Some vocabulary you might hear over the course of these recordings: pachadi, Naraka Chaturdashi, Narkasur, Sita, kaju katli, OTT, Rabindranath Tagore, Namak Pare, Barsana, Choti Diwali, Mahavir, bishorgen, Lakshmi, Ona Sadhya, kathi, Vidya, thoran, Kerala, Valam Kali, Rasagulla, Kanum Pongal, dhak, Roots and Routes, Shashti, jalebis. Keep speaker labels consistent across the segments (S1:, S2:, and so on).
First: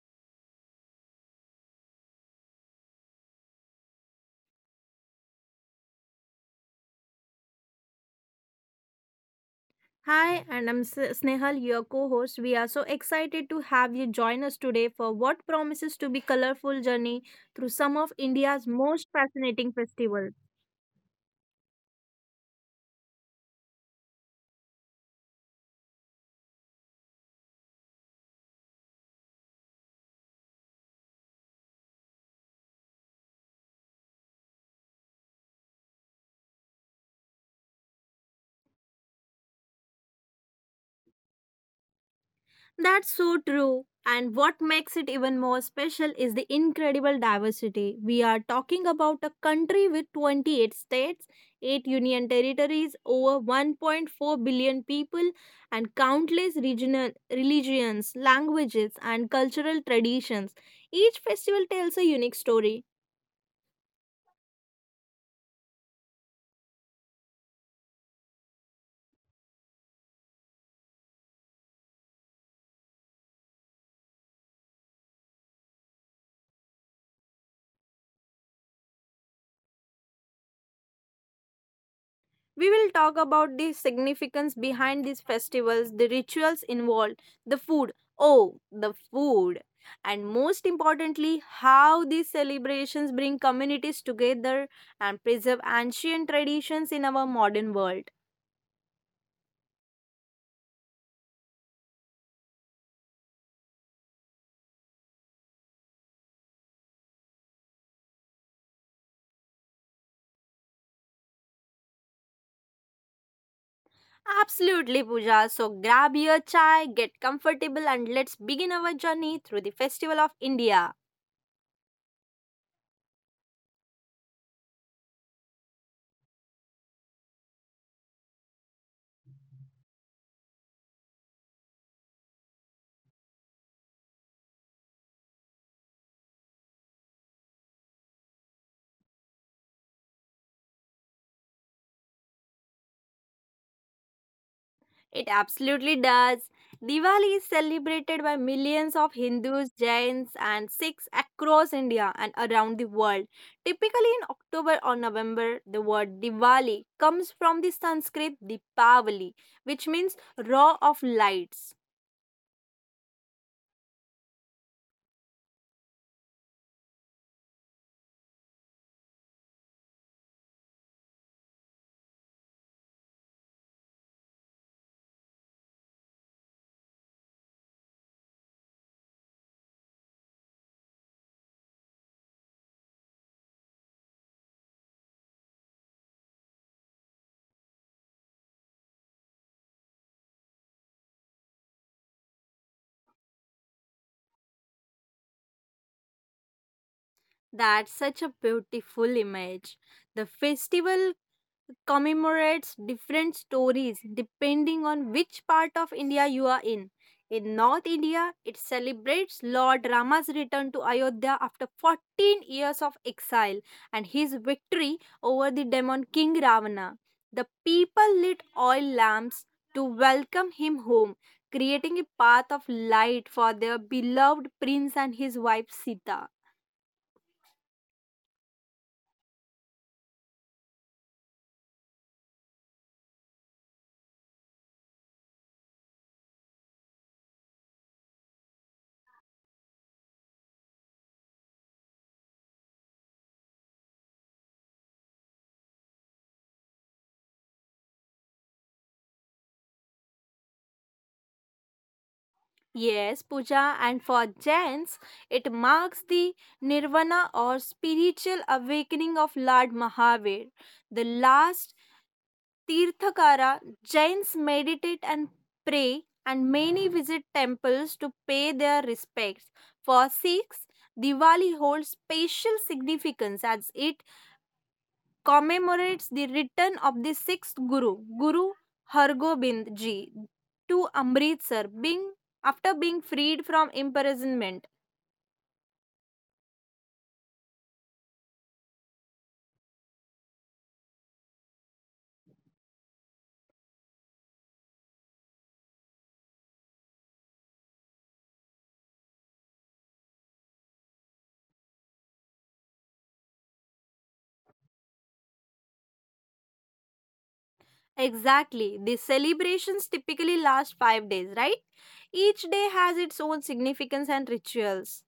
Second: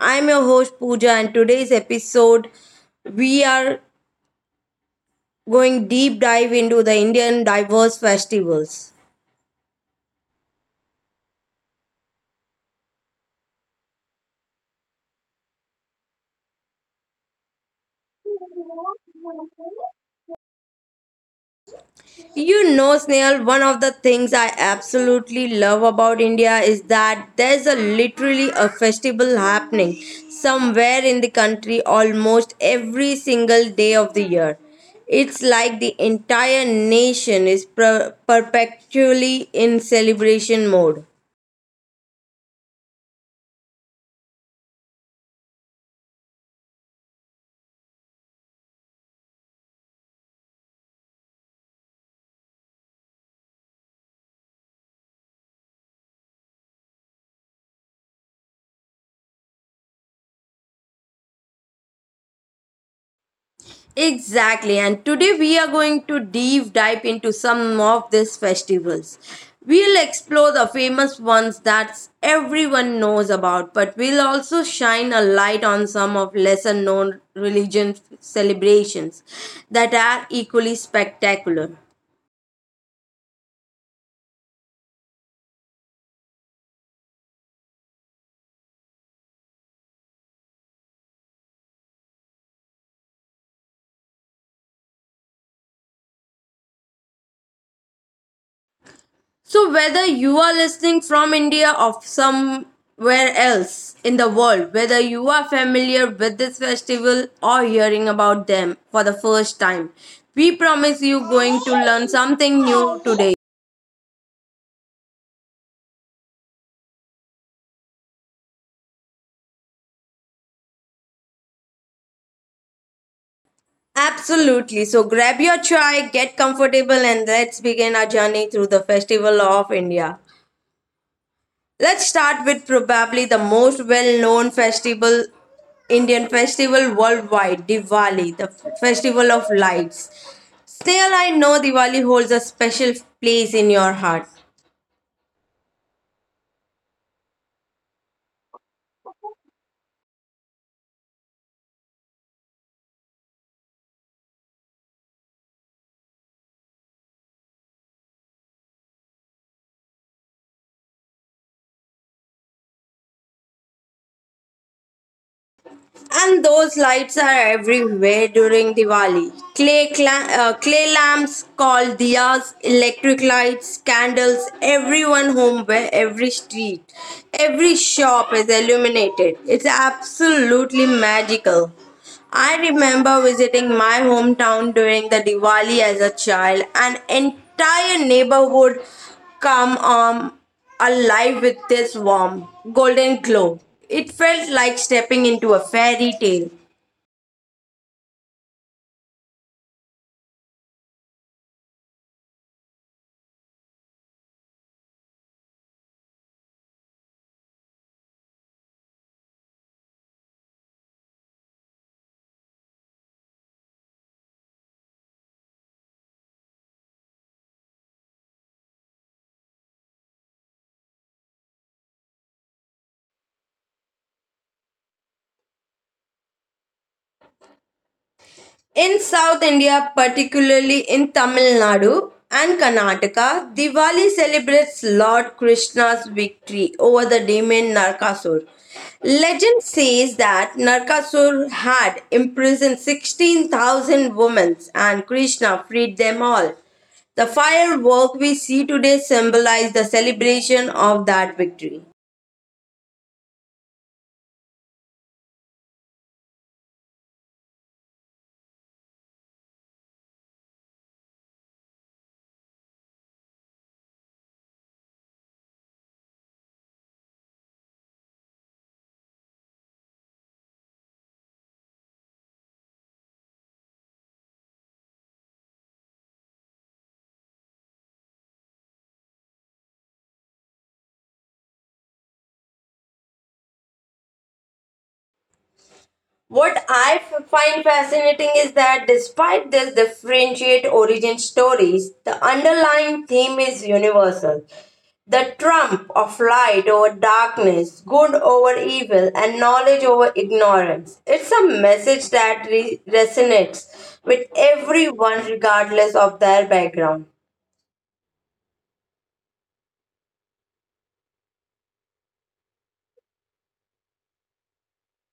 S1: I'm your host, Pooja, and today's episode we are going deep dive into the Indian diverse festivals.
S2: Hi, and Snehal, your co host. We are so excited to have you join us today for what promises to be colorful journey through some of India's most fascinating festivals.
S1: You know, Snail, one of the things I absolutely love about India is that there's a literally a festival happening somewhere in the country almost every single day of the year. It's like the entire nation is perpetually in celebration mode.
S2: That's so true. And what makes it even more special is the incredible diversity. We are talking about a country with 28 states, 8 union territories, over 1.4 billion people, and countless regional religions, languages, and cultural traditions. Each festival tells a unique story.
S1: Exactly, and today we are going to deep dive into some of these festivals. We'll explore the famous ones that everyone knows about, but we'll also shine a light on some of lesser known religion celebrations that are equally spectacular.
S2: We will talk about the significance behind these festivals, the rituals involved, the food. Oh, the food. And most importantly, how these celebrations bring communities together and preserve ancient traditions in our modern world.
S1: So, whether you are listening from India or somewhere else in the world, whether you are familiar with this festival or hearing about them for the first time, we promise you going to learn something new today.
S2: Absolutely, Pooja. So grab your chai, get comfortable, and let's begin our journey through the Festival of India.
S1: Absolutely. So, grab your chai, get comfortable, and let's begin our journey through the Festival of India. Let's start with probably the most well-known festival, Indian festival worldwide, Diwali, the festival of lights. Still, I know Diwali holds a special place in your heart.
S2: It absolutely does. Diwali is celebrated by millions of Hindus, Jains, and Sikhs across India and around the world. Typically, in October or November, the word Diwali comes from the Sanskrit Dipavali, which means row of lights.
S1: And those lights are everywhere during Diwali. Clay lamps called diyas, electric lights, candles. Everyone home, where every street, every shop is illuminated. It's absolutely magical. I remember visiting my hometown during the Diwali as a child. An entire neighborhood come alive with this warm, golden glow. It felt like stepping into a fairy tale.
S2: That's such a beautiful image. The festival commemorates different stories depending on which part of India you are in. In North India, it celebrates Lord Rama's return to Ayodhya after 14 years of exile and his victory over the demon king Ravana. The people lit oil lamps to welcome him home, creating a path of light for their beloved prince and his wife Sita.
S1: In South India, particularly in Tamil Nadu and Karnataka, Diwali celebrates Lord Krishna's victory over the demon Narkasur. Legend says that Narkasur had imprisoned 16,000 women and Krishna freed them all. The firework we see today symbolize the celebration of that victory.
S2: Yes, puja, and for Jains, it marks the nirvana or spiritual awakening of Lord Mahavir, the last Tirthakara. Jains meditate and pray, and many visit temples to pay their respects. For Sikhs, Diwali holds special significance as it commemorates the return of the sixth Guru, Guru Hargobind Ji, to Amritsar, being after being freed from imprisonment.
S1: What I find fascinating is that despite this differentiate origin stories, the underlying theme is universal. The trump of light over darkness, good over evil, and knowledge over ignorance. It's a message that resonates with everyone regardless of their background.
S2: Exactly. The celebrations typically last 5 days, right? Each day has its own significance and rituals.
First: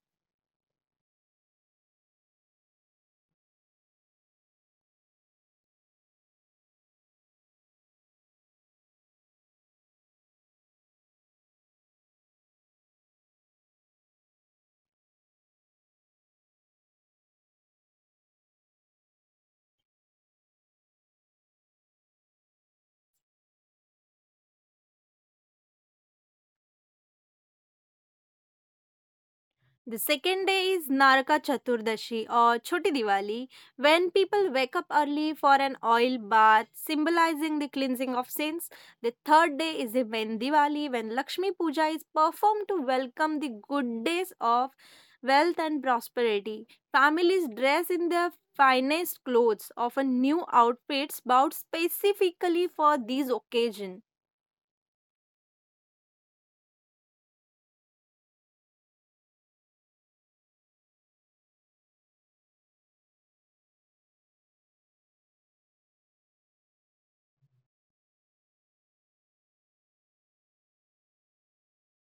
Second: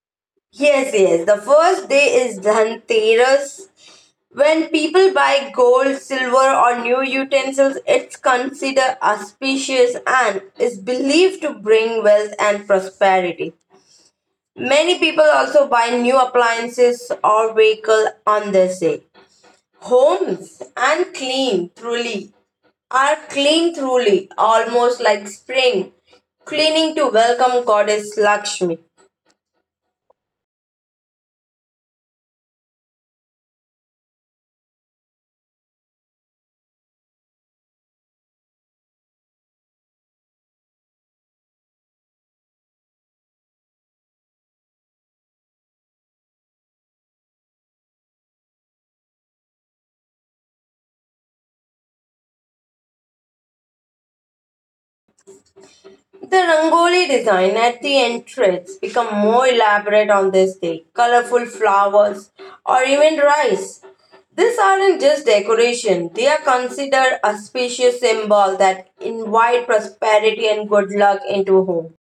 S1: Yes, yes. The first day is Dhanteras, when people buy gold, silver, or new utensils. It's considered auspicious and is believed to bring wealth and prosperity. Many people also buy new appliances or vehicle on this day. Homes and clean truly are clean truly, almost like spring, cleaning to welcome goddess Lakshmi.
S2: The second day is Naraka Chaturdashi or Choti Diwali, when people wake up early for an oil bath, symbolizing the cleansing of sins. The third day is the Ven Diwali, when Lakshmi Puja is performed to welcome the good days of wealth and prosperity. Families dress in their finest clothes, often new outfits bought specifically for these occasions.
S1: The rangoli design at the entrance become more elaborate on this day. Colorful flowers or even rice. These aren't just decoration, they are considered a spacious symbol that invite prosperity and good luck into home.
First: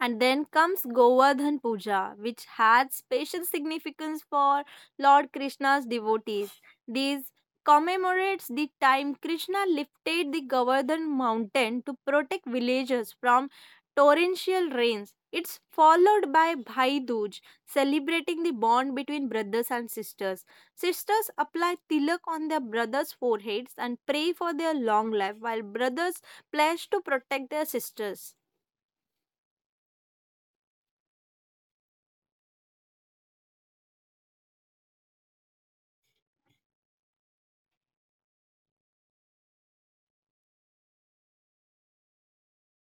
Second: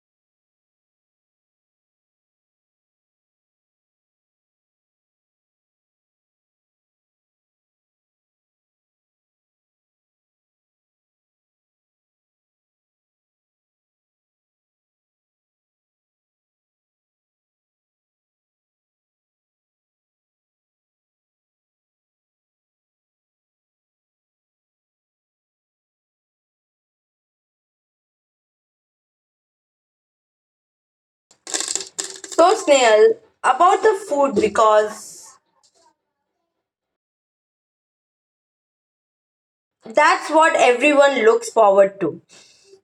S2: And then comes Govardhan Puja, which had special significance for Lord Krishna's devotees. This commemorates the time Krishna lifted the Govardhan mountain to protect villagers from torrential rains. It's followed by Bhai Dooj, celebrating the bond between brothers and sisters. Sisters apply tilak on their brothers' foreheads and pray for their long life, while brothers pledge to protect their sisters.
S1: So Snail, about the food because that's what everyone looks forward to.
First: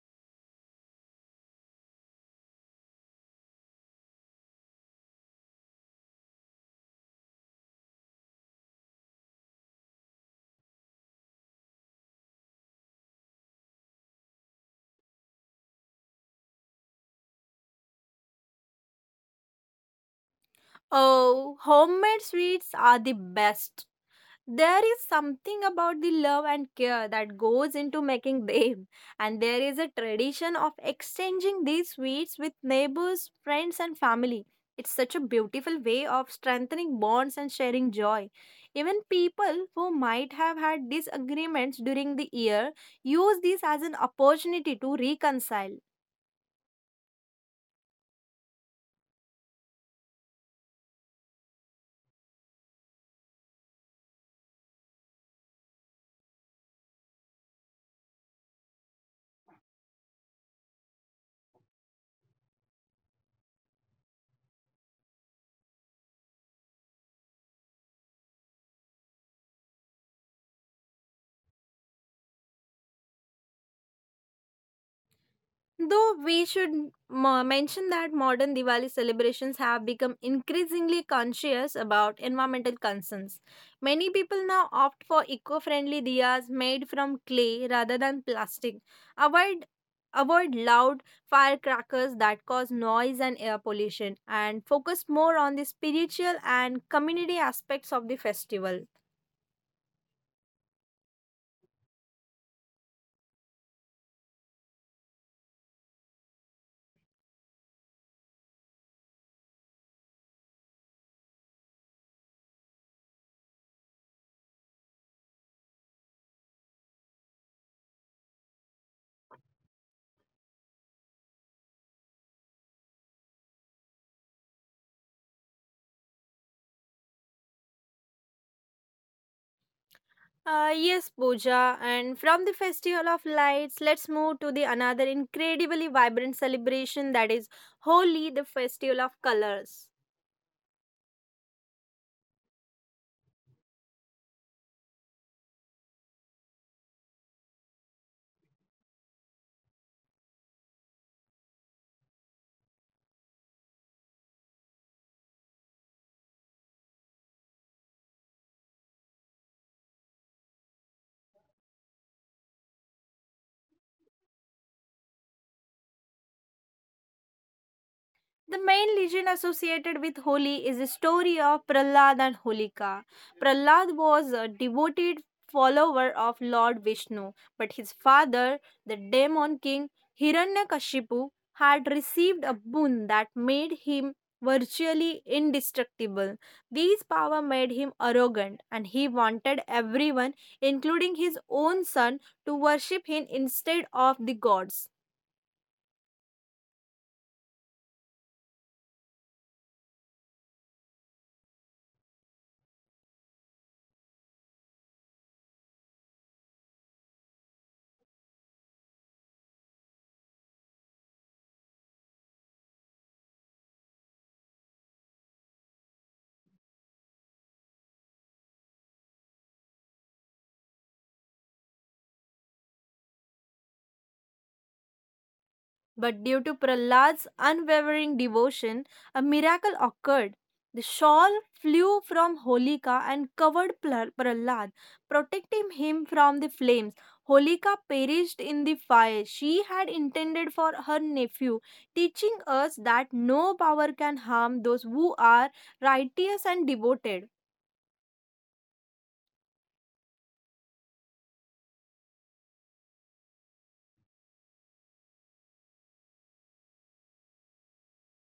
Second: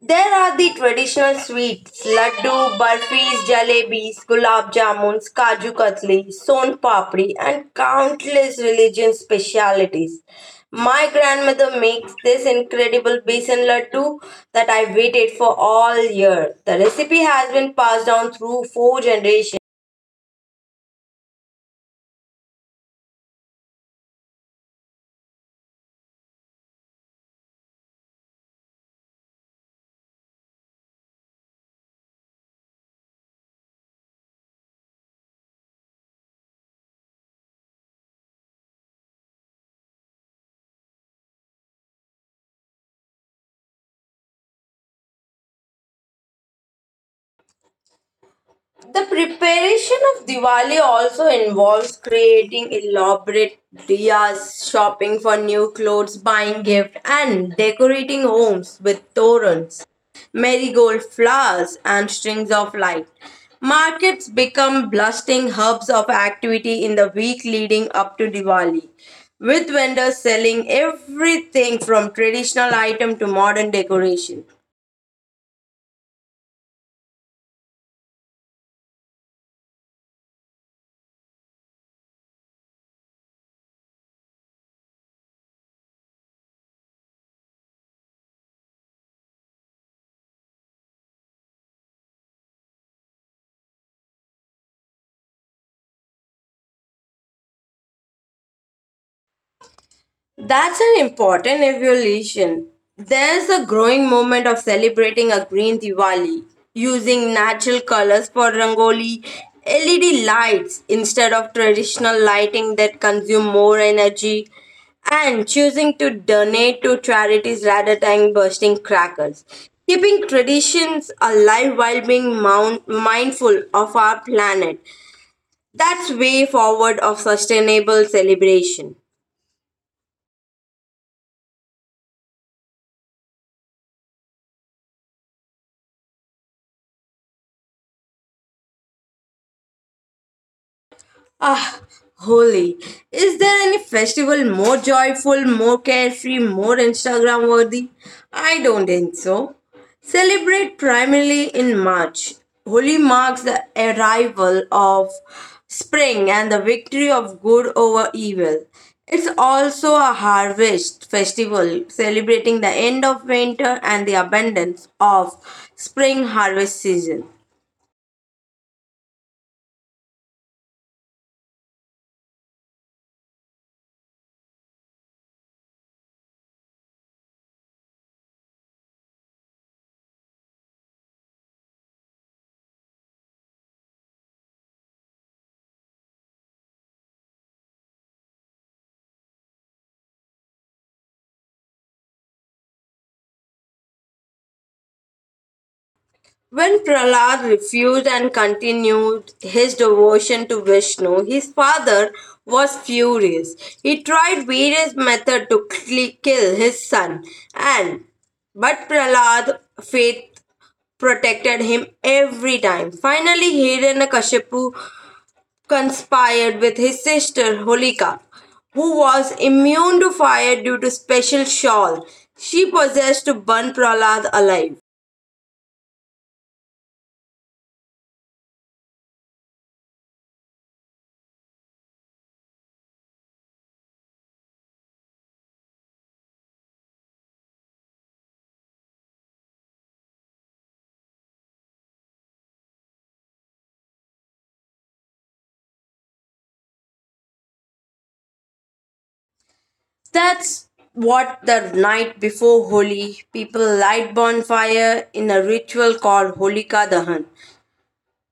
S1: There are the traditional sweets laddu, burfis, jalebis, gulab jamuns, kaju katli, son papri, and countless religion specialities. My grandmother makes this incredible besan laddu that I waited for all year. The recipe has been passed down through four generations.
S2: Oh, homemade sweets are the best. There is something about the love and care that goes into making them, and there is a tradition of exchanging these sweets with neighbors, friends, and family. It's such a beautiful way of strengthening bonds and sharing joy. Even people who might have had disagreements during the year use this as an opportunity to reconcile.
S1: The preparation of Diwali also involves creating elaborate diyas, shopping for new clothes, buying gifts, and decorating homes with torrents, marigold flowers, and strings of light. Markets become bustling hubs of activity in the week leading up to Diwali, with vendors selling everything from traditional item to modern decoration.
S2: Though we should mention that modern Diwali celebrations have become increasingly conscious about environmental concerns. Many people now opt for eco friendly diyas made from clay rather than plastic. Avoid Avoid loud firecrackers that cause noise and air pollution and focus more on the spiritual and community aspects of the festival.
S1: That's an important evolution. There's a growing movement of celebrating a green Diwali, using natural colors for Rangoli, LED lights instead of traditional lighting that consume more energy, and choosing to donate to charities rather than bursting crackers. Keeping traditions alive while being mindful of our planet. That's way forward of sustainable celebration.
S2: Yes, Pooja. And from the Festival of Lights, let's move to the another incredibly vibrant celebration that is Holi, the Festival of Colors.
S1: Ah, holy. Is there any festival more joyful, more carefree, more Instagram worthy? I don't think so. Celebrate primarily in March. Holi marks the arrival of spring and the victory of good over evil. It's also a harvest festival celebrating the end of winter and the abundance of spring harvest season.
S2: The main legend associated with Holi is the story of Prahlad and Holika. Prahlad was a devoted follower of Lord Vishnu, but his father, the demon king Hiranyakashipu, had received a boon that made him virtually indestructible. This power made him arrogant, and he wanted everyone, including his own son, to worship him instead of the gods.
S1: When Prahlad refused and continued his devotion to Vishnu, his father was furious. He tried various methods to kill his son, and but Prahlad faith protected him every time. Finally, Hiranyakashipu conspired with his sister Holika, who was immune to fire due to special shawl she possessed to burn Prahlad alive.
S2: But due to Prahlad's unwavering devotion, a miracle occurred. The shawl flew from Holika and covered Prahlad, protecting him from the flames. Holika perished in the fire she had intended for her nephew, teaching us that no power can harm those who are righteous and devoted.
S1: That's what the night before Holi, people light bonfire in a ritual called Holika Dahan,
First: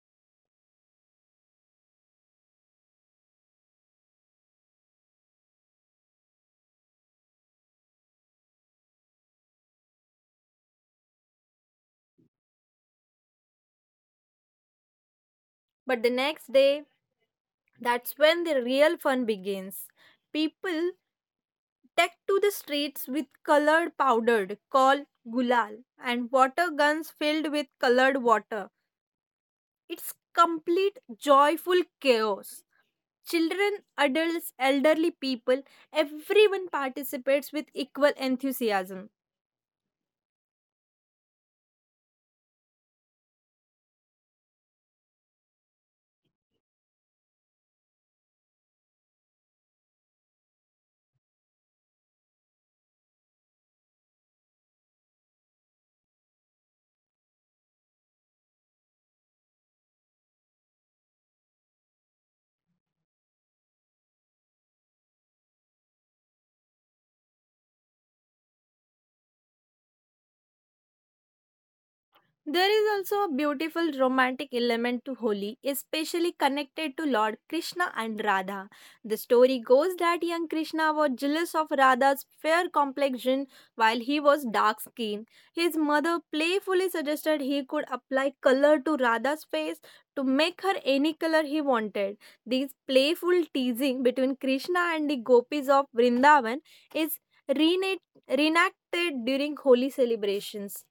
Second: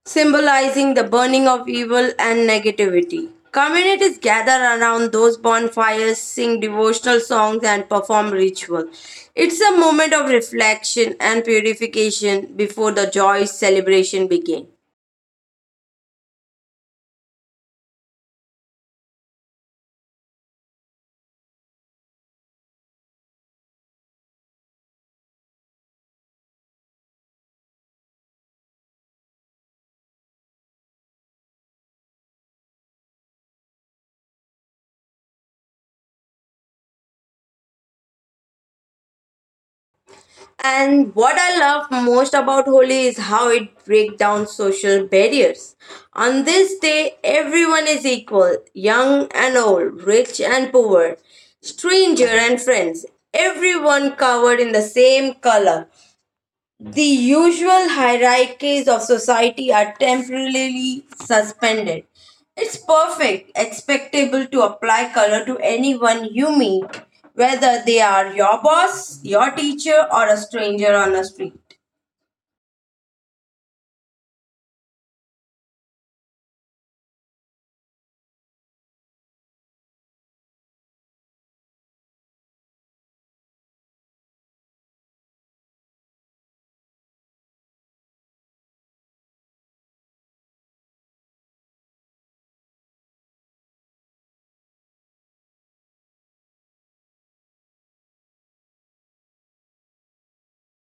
S1: symbolizing the burning of evil and negativity. Communities gather around those bonfires, sing devotional songs, and perform ritual. It's a moment of reflection and purification before the joyous celebration begins.
S2: But the next day, that's when the real fun begins. People take to the streets with colored powder called gulal and water guns filled with colored water. It's complete joyful chaos. Children, adults, elderly people, everyone participates with equal enthusiasm.
S1: And what I love most about Holi is how it breaks down social barriers. On this day, everyone is equal young and old, rich and poor, stranger and friends, everyone covered in the same color. The usual hierarchies of society are temporarily suspended. It's perfect, expectable to apply color to anyone you meet, whether they are your boss, your teacher, or a stranger on a street.
S2: There is also a beautiful romantic element to Holi, especially connected to Lord Krishna and Radha. The story goes that young Krishna was jealous of Radha's fair complexion while he was dark skinned. His mother playfully suggested he could apply color to Radha's face to make her any color he wanted. This playful teasing between Krishna and the gopis of Vrindavan is rena- reenacted during Holi celebrations.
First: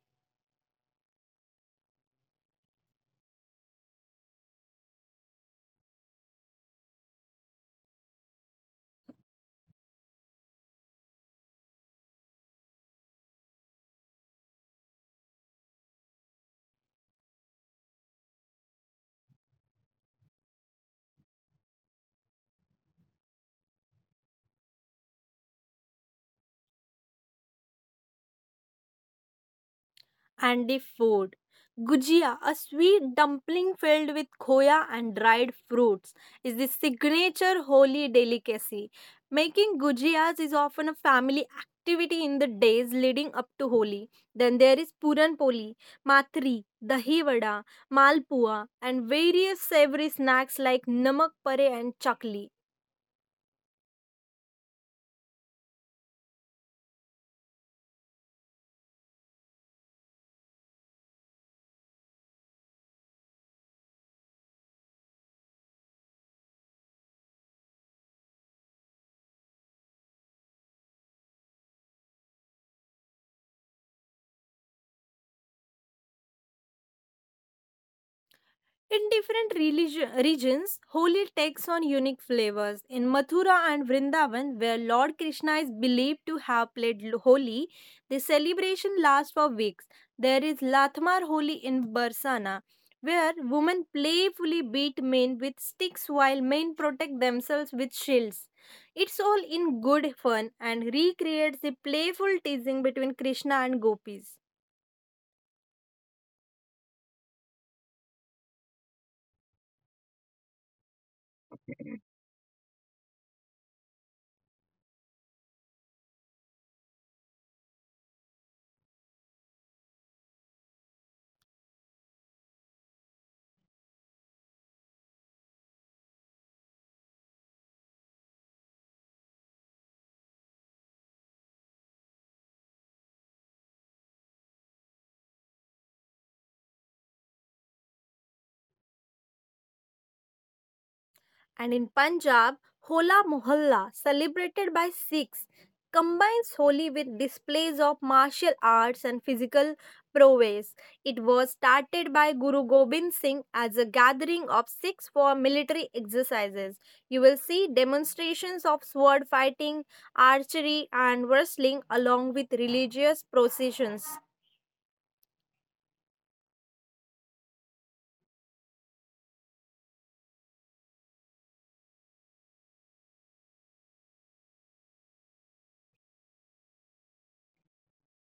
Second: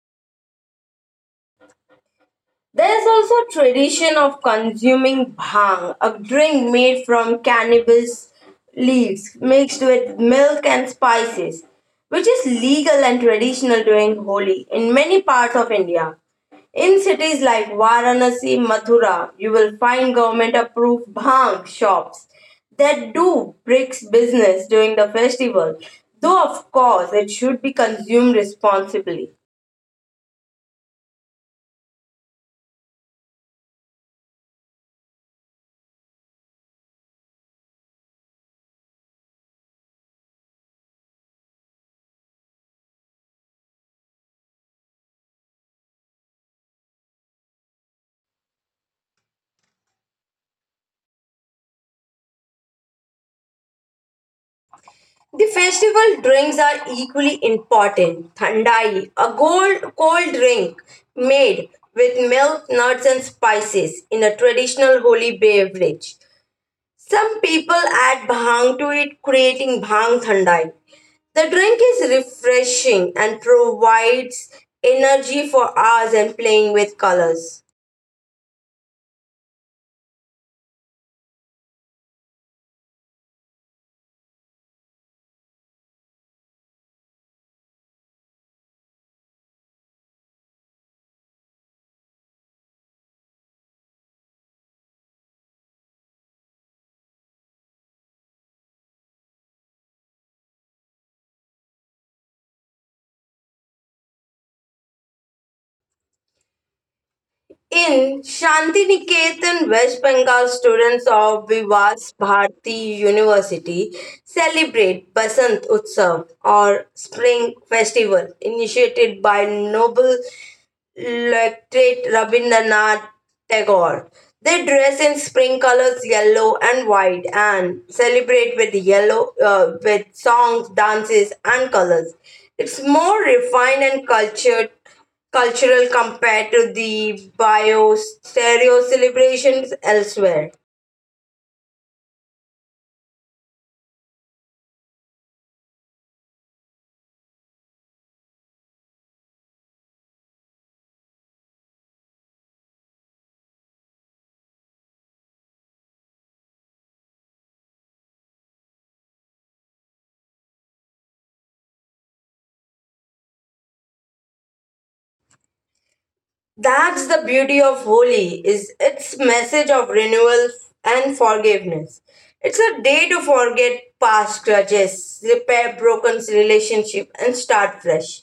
S1: There is also a tradition of consuming bhang, a drink made from cannabis leaves mixed with milk and spices, which is legal and traditional during Holi in many parts of India. In cities like Varanasi, Mathura, you will find government approved bhang shops that do bricks business during the festival, though, of course, it should be consumed responsibly.
S2: And the food. Gujia, a sweet dumpling filled with khoya and dried fruits, is the signature holy delicacy. Making gujias is often a family activity in the days leading up to Holi. Then there is Puran Poli, Matri, Dahi Vada, Malpua, and various savory snacks like Namak Pare and Chakli.
S1: The festival drinks are equally important. Thandai, a gold, cold drink made with milk, nuts, and spices in a traditional holy beverage. Some people add bhang to it, creating bhang thandai. The drink is refreshing and provides energy for hours and playing with colors.
S2: In different regions, holy takes on unique flavors. In Mathura and Vrindavan, where Lord Krishna is believed to have holi, the celebration lasts for weeks. There is Lathmar Holi in Barsana, where women playfully beat men with sticks while men protect themselves with shields. It's all in good fun and recreates the playful teasing between Krishna and gopis.
S1: In Shantiniketan, West Bengal, students of Vivas Bharati University celebrate Basant Utsav or Spring Festival initiated by Nobel late Rabindranath Tagore. They dress in spring colors, yellow and white, and celebrate with yellow with songs, dances, and colors. It's more refined and cultured cultural compared to the bio stereo celebrations elsewhere.
S2: And in Punjab, Hola Mohalla, celebrated by Sikhs, combines Holi with displays of martial arts and physical prowess. It was started by Guru Gobind Singh as a gathering of Sikhs for military exercises. You will see demonstrations of sword fighting, archery, and wrestling along with religious processions.
S1: That's the beauty of Holi is its message of renewal and forgiveness. It's a day to forget past grudges, repair broken relationship and start fresh.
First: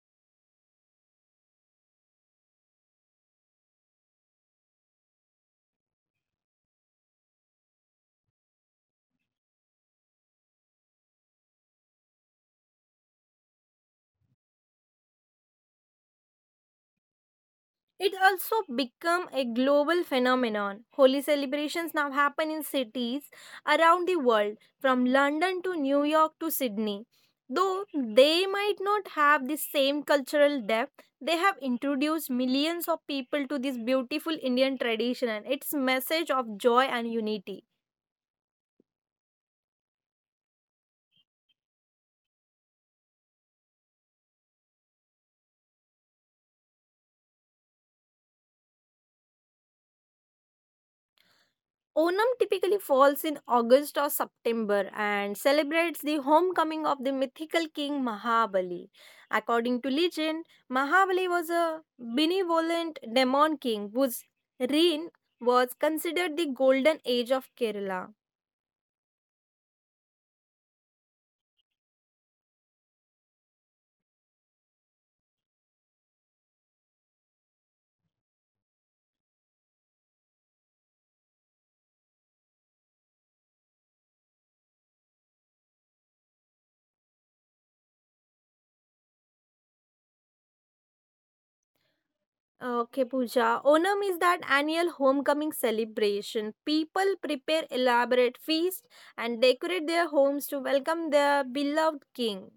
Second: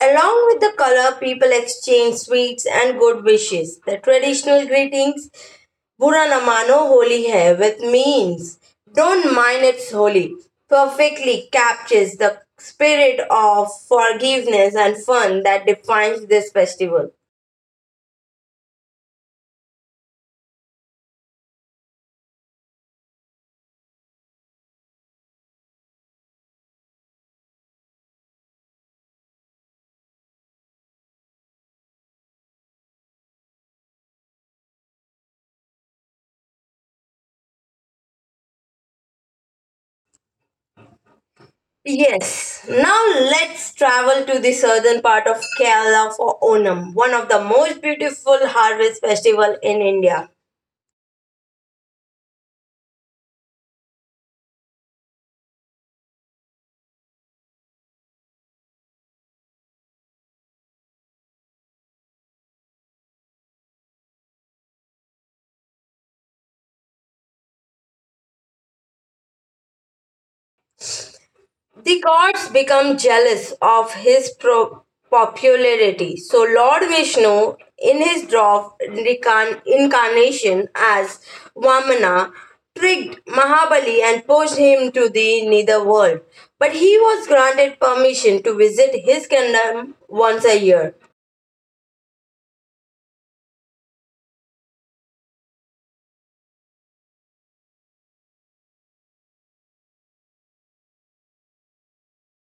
S1: Along with the color, people exchange sweets and good wishes. The traditional greetings, Bura na mano Holi hai, with means, don't mind it's holy, perfectly captures the spirit of forgiveness and fun that defines this festival.
S2: It also become a global phenomenon. Holy celebrations now happen in cities around the world, from London to New York to Sydney. Though they might not have the same cultural depth, they have introduced millions of people to this beautiful Indian tradition and its message of joy and unity.
S1: Yes, now let's travel to the southern part of Kerala for Onam, one of the most beautiful harvest festival in India.
S2: Onam typically falls in August or September and celebrates the homecoming of the mythical king Mahabali. According to legend, Mahabali was a benevolent demon king whose reign was considered the golden age of Kerala.
S1: The gods become jealous of his popularity, so Lord Vishnu, in his incarnation as Vamana, tricked Mahabali and pushed him to the netherworld. But he was granted permission to visit his kingdom once a year.
S2: Okay, Pooja. Onam is that annual homecoming celebration. People prepare elaborate feasts and decorate their homes to welcome their beloved king.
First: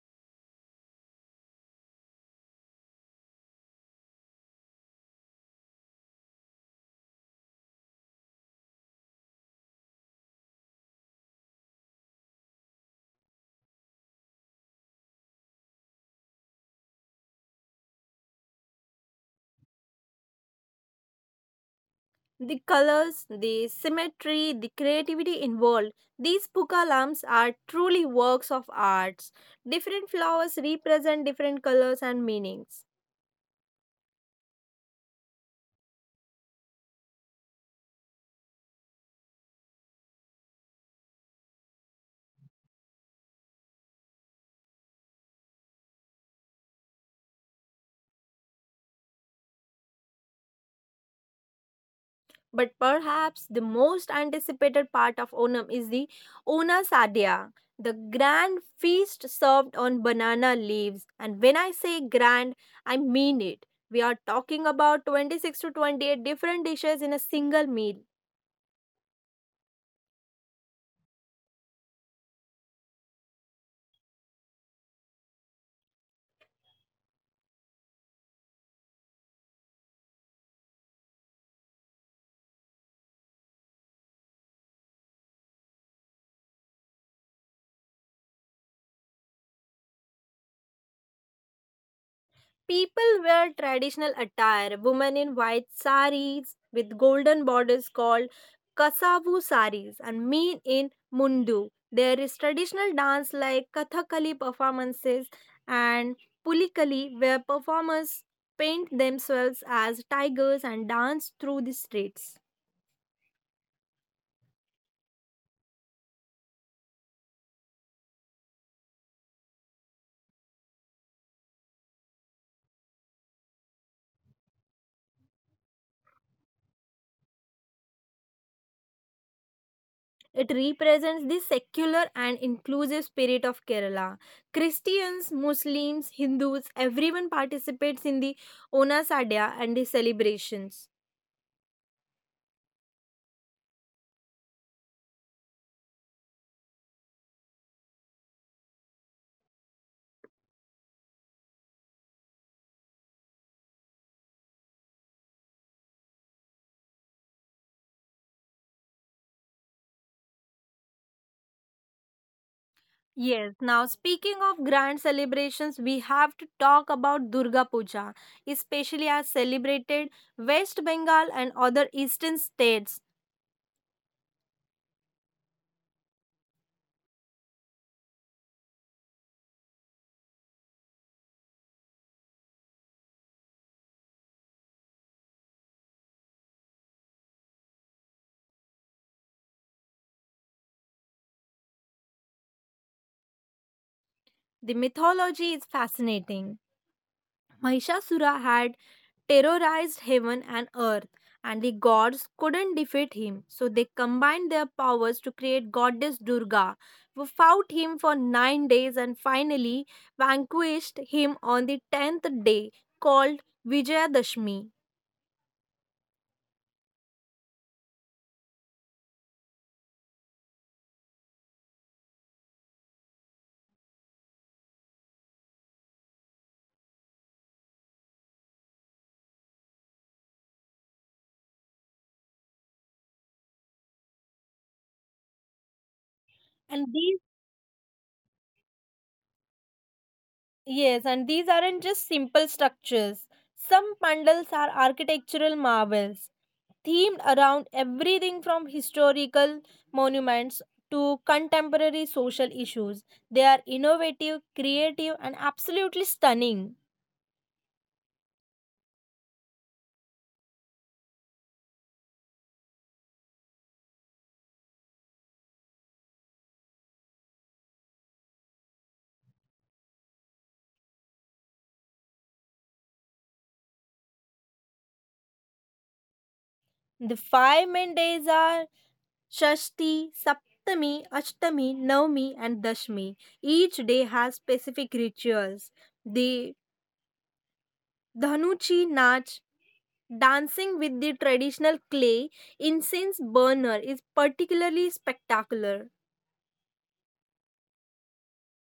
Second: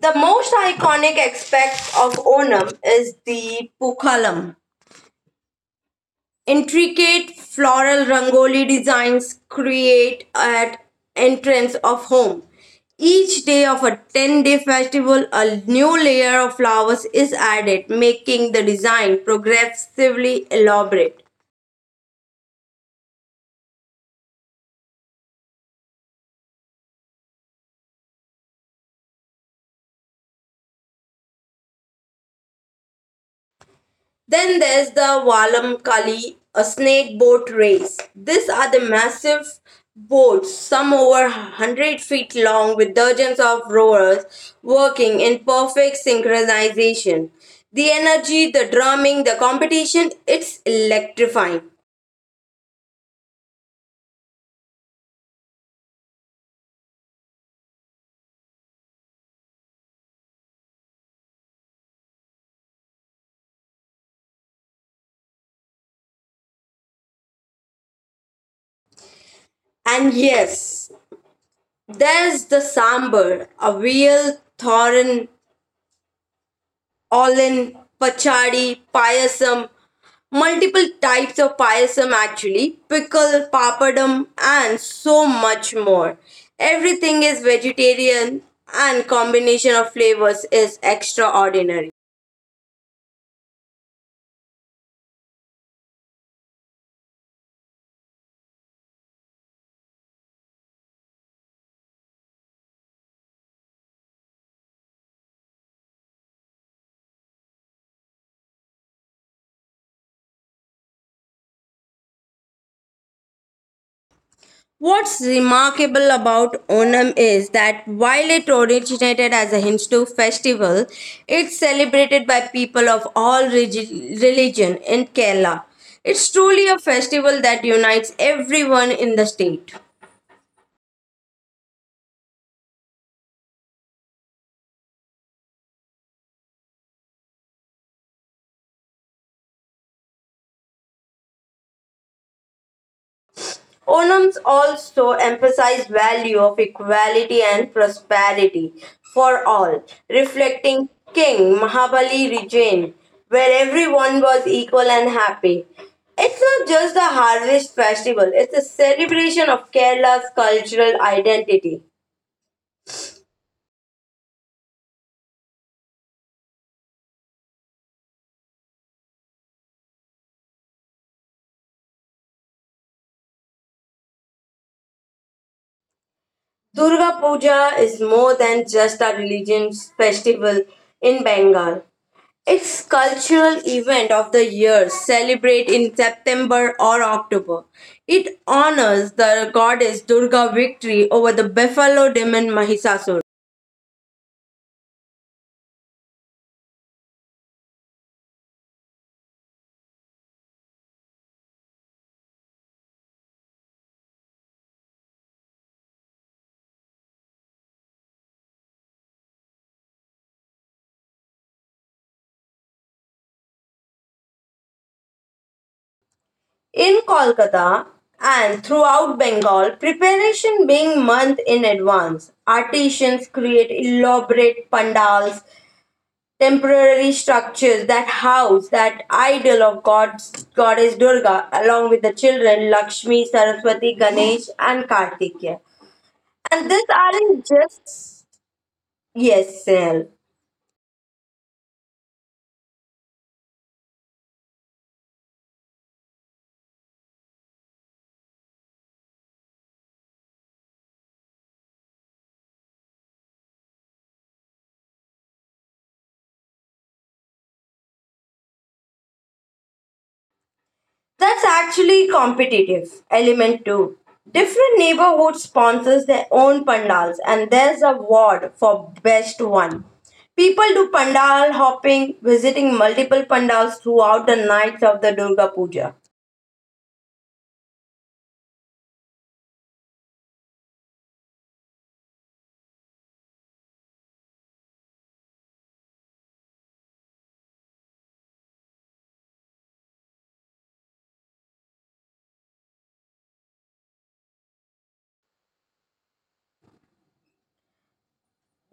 S1: The most iconic aspect of Onam is the pookalam. Intricate floral rangoli designs create at entrance of home. Each day of a 10-day festival, a new layer of flowers is added, making the design progressively elaborate.
S2: The colors, the symmetry, the creativity involved. These puka lamps are truly works of arts. Different flowers represent different colors and meanings.
S1: Then there's the Valam Kali, a snake boat race. These are the massive boats, some over 100 feet long, with dozens of rowers working in perfect synchronization. The energy, the drumming, the competition, it's electrifying.
S2: But perhaps the most anticipated part of Onam is the Ona Sadhya, the grand feast served on banana leaves. And when I say grand, I mean it. We are talking about 26 to 28 different dishes in a single meal.
S1: And yes, there's the sambar, a real thoran, all in pachadi, payasam, multiple types of payasam actually pickle papadam and so much more, everything is vegetarian and combination of flavors is extraordinary.
S2: People wear traditional attire, women in white saris with golden borders called kasavu saris and men in mundu. There is traditional dance like kathakali performances and pulikali where performers paint themselves as tigers and dance through the streets.
S1: What's remarkable about Onam is that while it originated as a Hindu festival, it's celebrated by people of all religion in Kerala. It's truly a festival that unites everyone in the state.
S2: It represents the secular and inclusive spirit of Kerala. Christians, Muslims, Hindus, everyone participates in the Onasadya and the celebrations.
S1: Onums also emphasize value of equality and prosperity for all, reflecting King Mahabali regime, where everyone was equal and happy. It's not just a harvest festival, it's a celebration of Kerala's cultural identity.
S2: Yes, now speaking of grand celebrations, we have to talk about Durga Puja, especially as celebrated West Bengal and other eastern states.
S1: Durga Puja is more than just a religious festival in Bengal. Its cultural event of the year celebrate in September or October. It honors the goddess Durga victory over the buffalo demon Mahisasur.
S2: The mythology is fascinating. Mahishasura had terrorized heaven and earth, and the gods couldn't defeat him. So they combined their powers to create goddess Durga, who fought him for 9 days and finally vanquished him on the 10th day, called Vijayadashmi.
S1: In Kolkata and throughout Bengal, preparation being month in advance, artisans create elaborate pandals, temporary structures that house that idol of gods, goddess Durga, along with the children Lakshmi, Saraswati, Ganesh, and Kartikeya. And this
S2: And these
S1: aren't just yes sale.
S2: Yes, and these aren't just simple structures. Some pandals are architectural marvels, themed around everything from historical monuments to contemporary social issues. They are innovative, creative, and absolutely stunning.
S1: That's actually competitive element too. Different neighborhoods sponsors their own pandals and there's a award for best one. People do pandal hopping, visiting multiple pandals throughout the nights of the Durga Puja.
S2: The five main days are Shashti, Saptami, Ashtami, Navami, and Dashmi. Each day has specific rituals. The Dhanuchi Nach dancing with the traditional clay incense burner, is particularly spectacular.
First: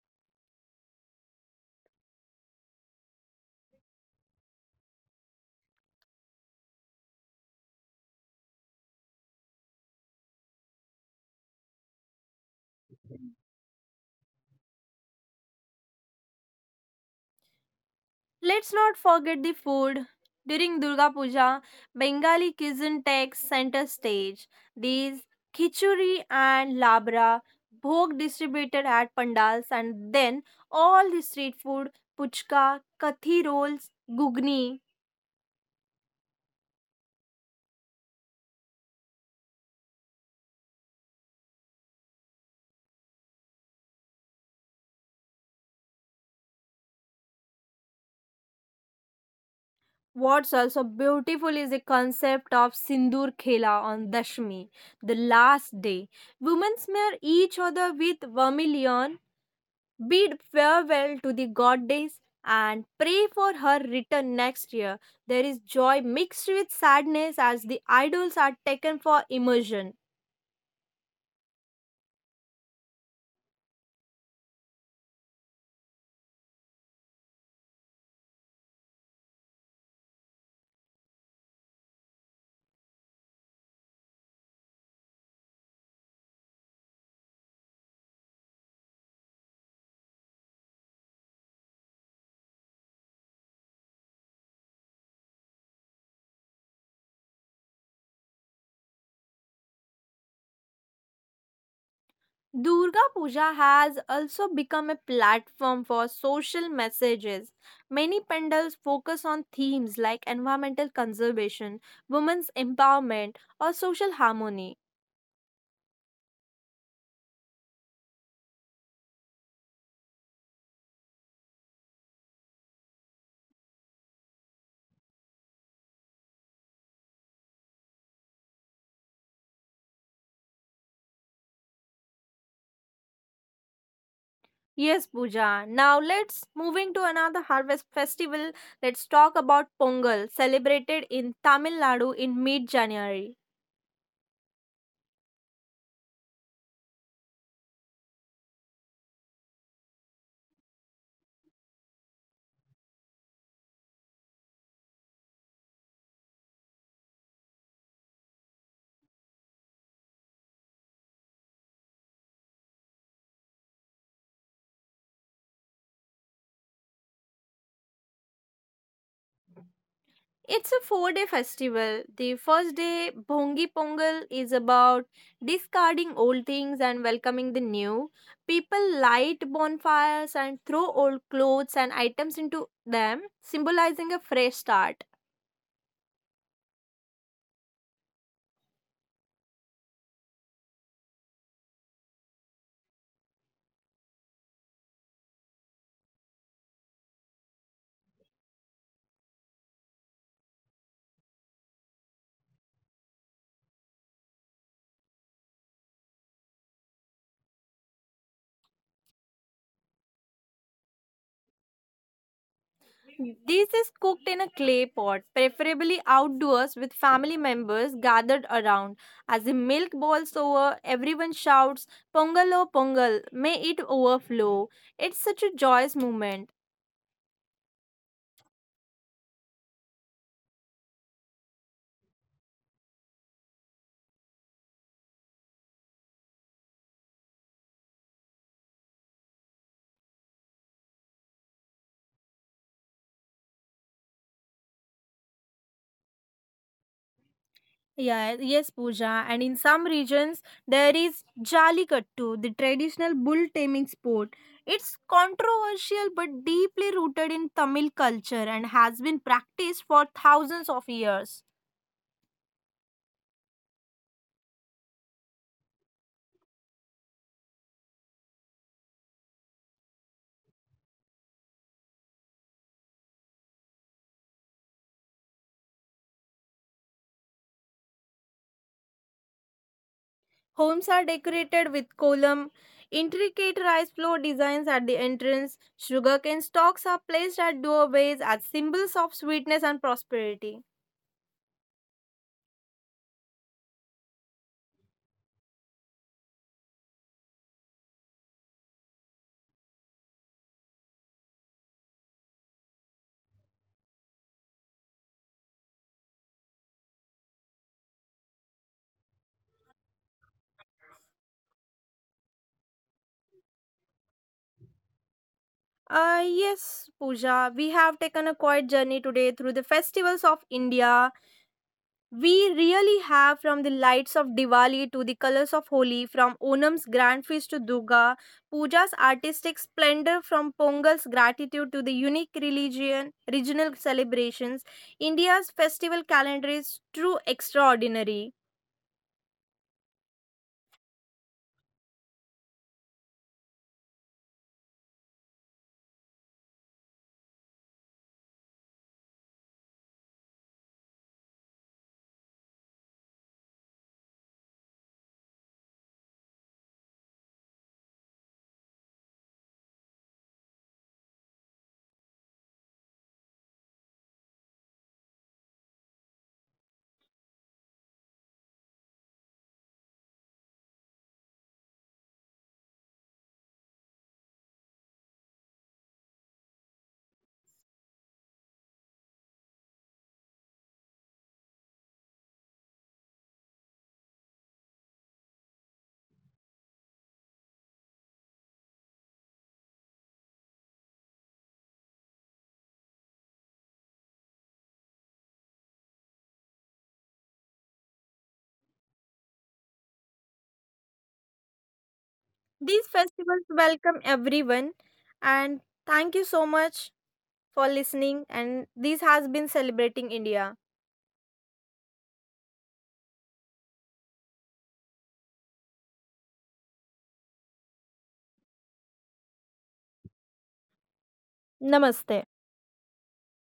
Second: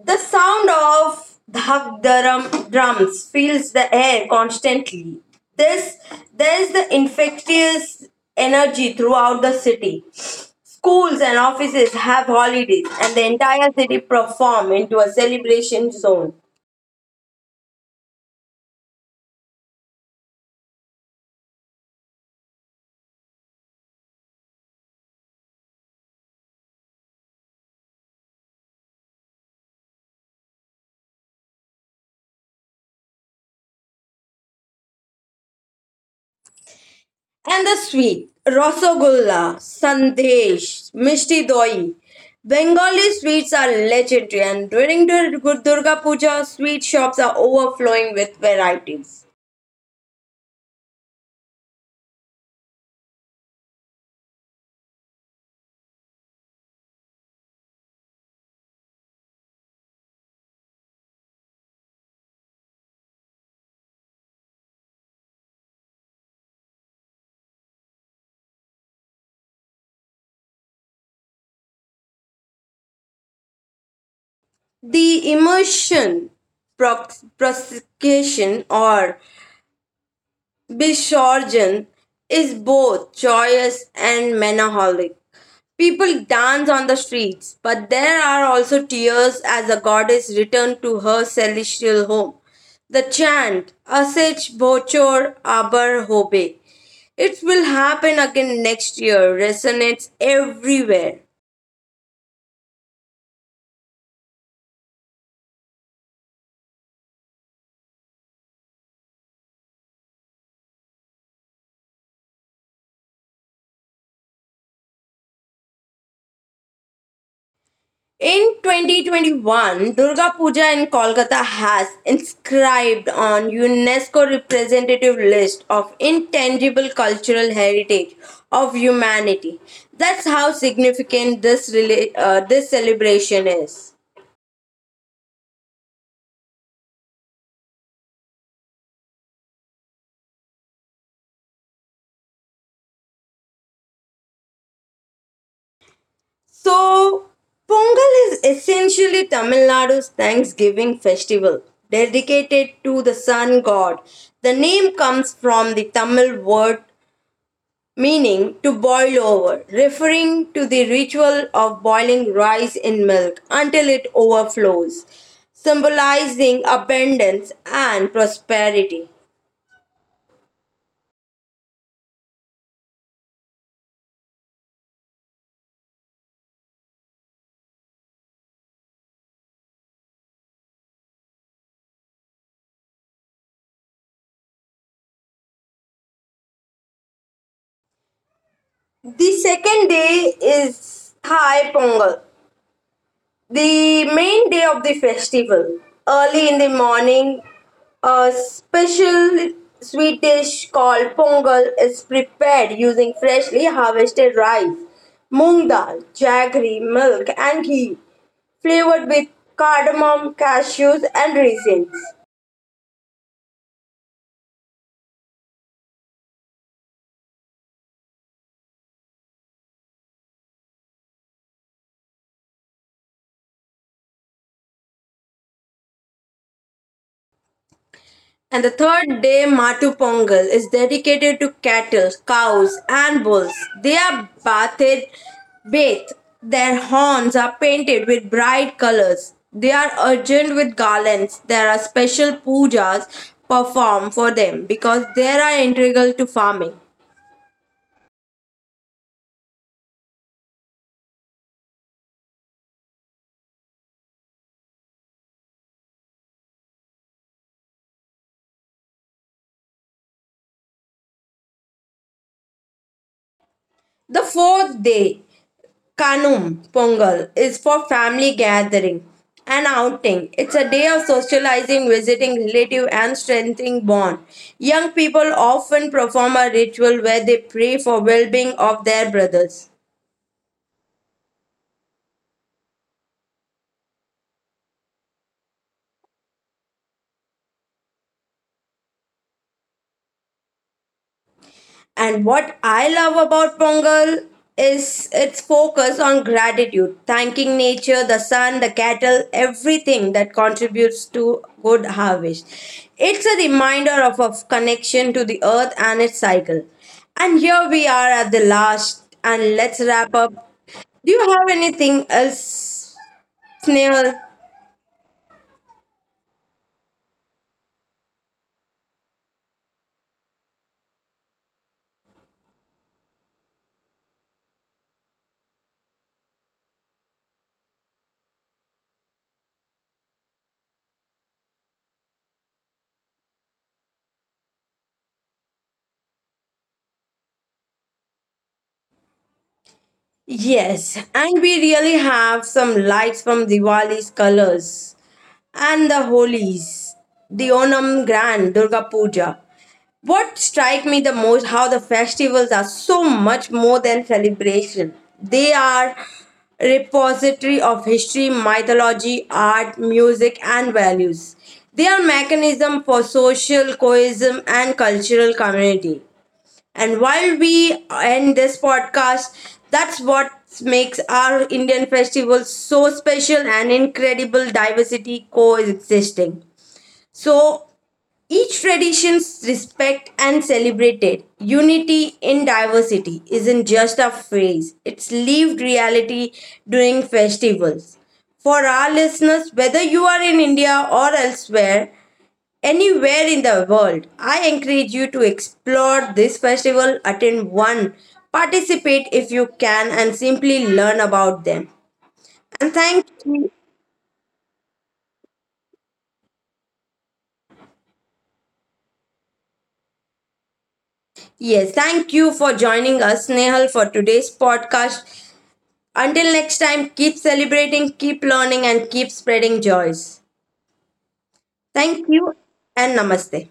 S1: The sound of drums fills the air constantly. This there is the infectious energy throughout the city. Schools and offices have holidays, and the entire city perform into a celebration zone.
S2: Let's not forget the food. During Durga Puja, Bengali cuisine takes center stage. These khichuri and labra, bhog distributed at pandals, and then all the street food, puchka, kathi rolls, gugni.
S1: And the sweet Rasagulla, Sandesh, Mishti Doi. Bengali sweets are legendary, and during Durga Puja, sweet shops are overflowing with varieties.
S2: What's also beautiful is the concept of Sindur Khela on Dashmi, the last day. Women smear each other with vermilion, bid farewell to the goddess, and pray for her return next year. There is joy mixed with sadness as the idols are taken for immersion.
S1: The immersion prosecution or bishorgen is both joyous and melancholic. People dance on the streets, but there are also tears as the goddess returns to her celestial home. The chant, Asech Bochor Abar Hobe, it will happen again next year, resonates everywhere.
S2: Durga Puja has also become a platform for social messages. Many pandals focus on themes like environmental conservation, women's empowerment, or social harmony.
S1: In 2021, Durga Puja in Kolkata has inscribed on UNESCO representative list of intangible cultural heritage of humanity. That's how significant this celebration is.
S2: Yes, Puja. Now let's moving to another harvest festival. Let's talk about Pongal, celebrated in Tamil Nadu in mid-January.
S1: So, Pongal is essentially Tamil Nadu's Thanksgiving festival dedicated to the sun god. The name comes from the Tamil word meaning to boil over, referring to the ritual of boiling rice in milk until it overflows, symbolizing abundance and prosperity.
S2: It's a 4-day festival. The first day, Bhongi Pongal, is about discarding old things and welcoming the new. People light bonfires and throw old clothes and items into them, symbolizing a fresh start.
S1: The second day is Thai Pongal, the main day of the festival. Early in the morning, a special sweet dish called pongal is prepared using freshly harvested rice, moong dal, jaggery, milk, and ghee, flavored with cardamom, cashews, and raisins.
S2: This is cooked in a clay pot, preferably outdoors with family members gathered around. As the milk boils over, everyone shouts, Pongal o Pongal, may it overflow. It's such a joyous moment.
S1: And the third day, Matu Pongal, is dedicated to cattle, cows, and bulls. They are bathed. Their horns are painted with bright colors. They are adorned with garlands. There are special pujas performed for them because they are integral to farming.
S2: Yeah, yes, Pooja. And in some regions, there is Jallikattu, the traditional bull taming sport. It's controversial but deeply rooted in Tamil culture and has been practiced for thousands of years.
S1: The fourth day, Kanum Pongal is for family gathering and outing. It's a day of socializing, visiting relative and strengthening bond. Young people often perform a ritual where they pray for well-being of their brothers.
S2: Homes are decorated with kolam, intricate rice floor designs at the entrance, sugarcane stalks are placed at doorways as symbols of sweetness and prosperity.
S1: And what I love about Pongal is its focus on gratitude, thanking nature, the sun, the cattle, everything that contributes to good harvest. It's a reminder of a connection to the earth and its cycle. And here we are at the last, and let's wrap up. Do you have anything else, Snail?
S2: Yes, Pooja, we have taken a quiet journey today through the festivals of India. We really have, from the lights of Diwali to the colors of Holi, from Onam's grand feast to Durga, Puja's artistic splendor, from Pongal's gratitude to the unique religion, regional celebrations. India's festival calendar is true extraordinary.
S1: Yes, and we really have some lights from Diwali's colors, and the holies, the Onam Grand Durga Puja. What strike me the most how the festivals are so much more than celebration. They are repository of history, mythology, art, music and values. They are mechanism for social cohesion and cultural community. And while we end this podcast, that's what makes our Indian festivals so special and incredible diversity coexisting. So each tradition's respect and celebrated. Unity in diversity isn't just a phrase, it's lived reality during festivals. For our listeners, whether you are in India or elsewhere, anywhere in the world, I encourage you to explore this festival, attend one, participate if you can, and simply learn about them. And
S2: These
S1: thank
S2: festivals
S1: you.
S2: welcome everyone, and thank you so much for listening. And this has been celebrating India.
S1: Yes, thank you for joining us, Snehal, for today's podcast. Until next time, keep celebrating, keep learning, and keep spreading joys. Thank
S2: Namaste.
S1: you and namaste.